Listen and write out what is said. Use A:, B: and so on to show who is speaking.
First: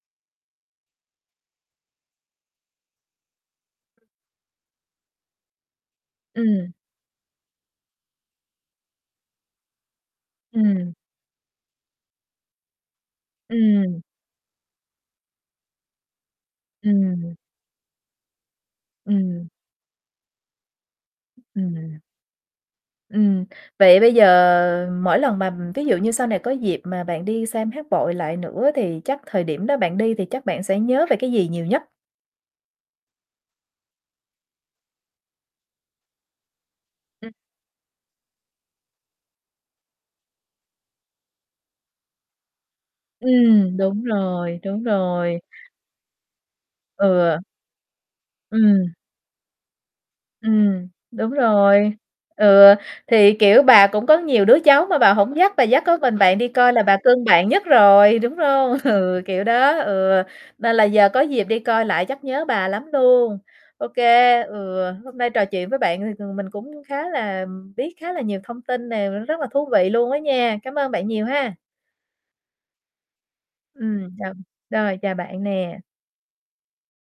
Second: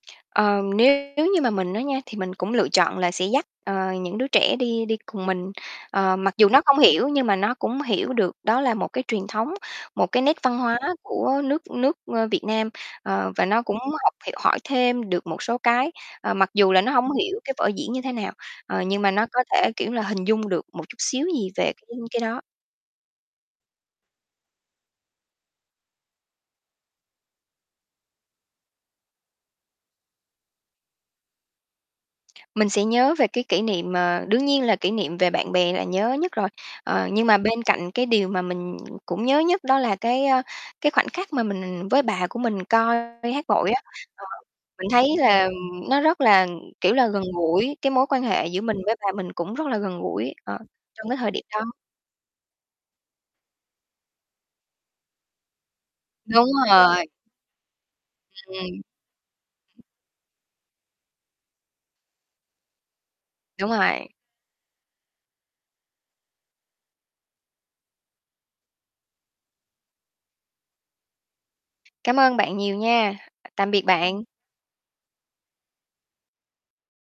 A: Ờ, nếu như mà mình á nha, thì mình cũng lựa chọn là sẽ dắt, ờ, những đứa trẻ đi đi cùng mình. Ờ, mặc dù nó
B: Ừm.
A: không hiểu nhưng mà nó cũng hiểu được đó là một cái truyền thống, một cái nét văn hóa
B: Ừm.
A: của nước nước, ơ, Việt Nam. Ờ, và nó cũng
B: Ừm.
A: học h hỏi thêm được một số cái, ờ, mặc dù là nó hông
B: Ừm.
A: hiểu cái vở diễn như thế nào. Ờ, nhưng mà nó có
B: Ừm.
A: thể, kiểu, là hình dung được một chút xíu gì về cái
B: Ừm.
A: cái đó.
B: Ừm, vậy bây giờ mỗi lần mà ví dụ như sau này có dịp mà bạn đi xem hát bội lại nữa thì chắc thời điểm đó bạn đi thì chắc bạn sẽ nhớ về cái gì nhiều nhất?
A: Mình sẽ nhớ về cái kỷ niệm, ờ, đương nhiên là kỷ niệm về bạn bè là nhớ nhất rồi. Ờ, nhưng mà bên cạnh cái điều mà mình cũng nhớ nhất đó là cái, ơ, cái khoảnh khắc mà mình với bà của mình coi hát bội
B: Ừm,
A: á.
B: đúng
A: Ờ,
B: rồi, đúng
A: mình thấy
B: rồi.
A: là nó rất là, kiểu, là gần
B: Ừ.
A: gũi cái mối quan hệ giữa mình
B: Ừm.
A: với bà mình cũng rất là gần gũi, ờ,
B: Ừm,
A: trong cái
B: đúng
A: thời điểm đó.
B: rồi. Ừ, thì, kiểu, bà cũng có nhiều đứa cháu mà bà hổng dắt, bà dắt có mình bạn đi
A: Đúng
B: coi là bà
A: rồi.
B: cưng bạn nhất rồi, đúng hông?
A: Ừm.
B: Ừ, kiểu đó, ừ, nên là giờ có dịp đi coi lại chắc nhớ bà lắm luôn.
A: Đúng
B: Ô
A: rồi.
B: kê, ừ, hôm nay trò chuyện với bạn thì, ừm, mình cũng khá là biết khá là nhiều thông tin nè, v rất là thú vị luôn á nha. Cám ơn bạn nhiều ha.
A: Cảm ơn bạn nhiều nha. Tạm biệt
B: Ừm,
A: bạn.
B: chào rồi chào bạn nè.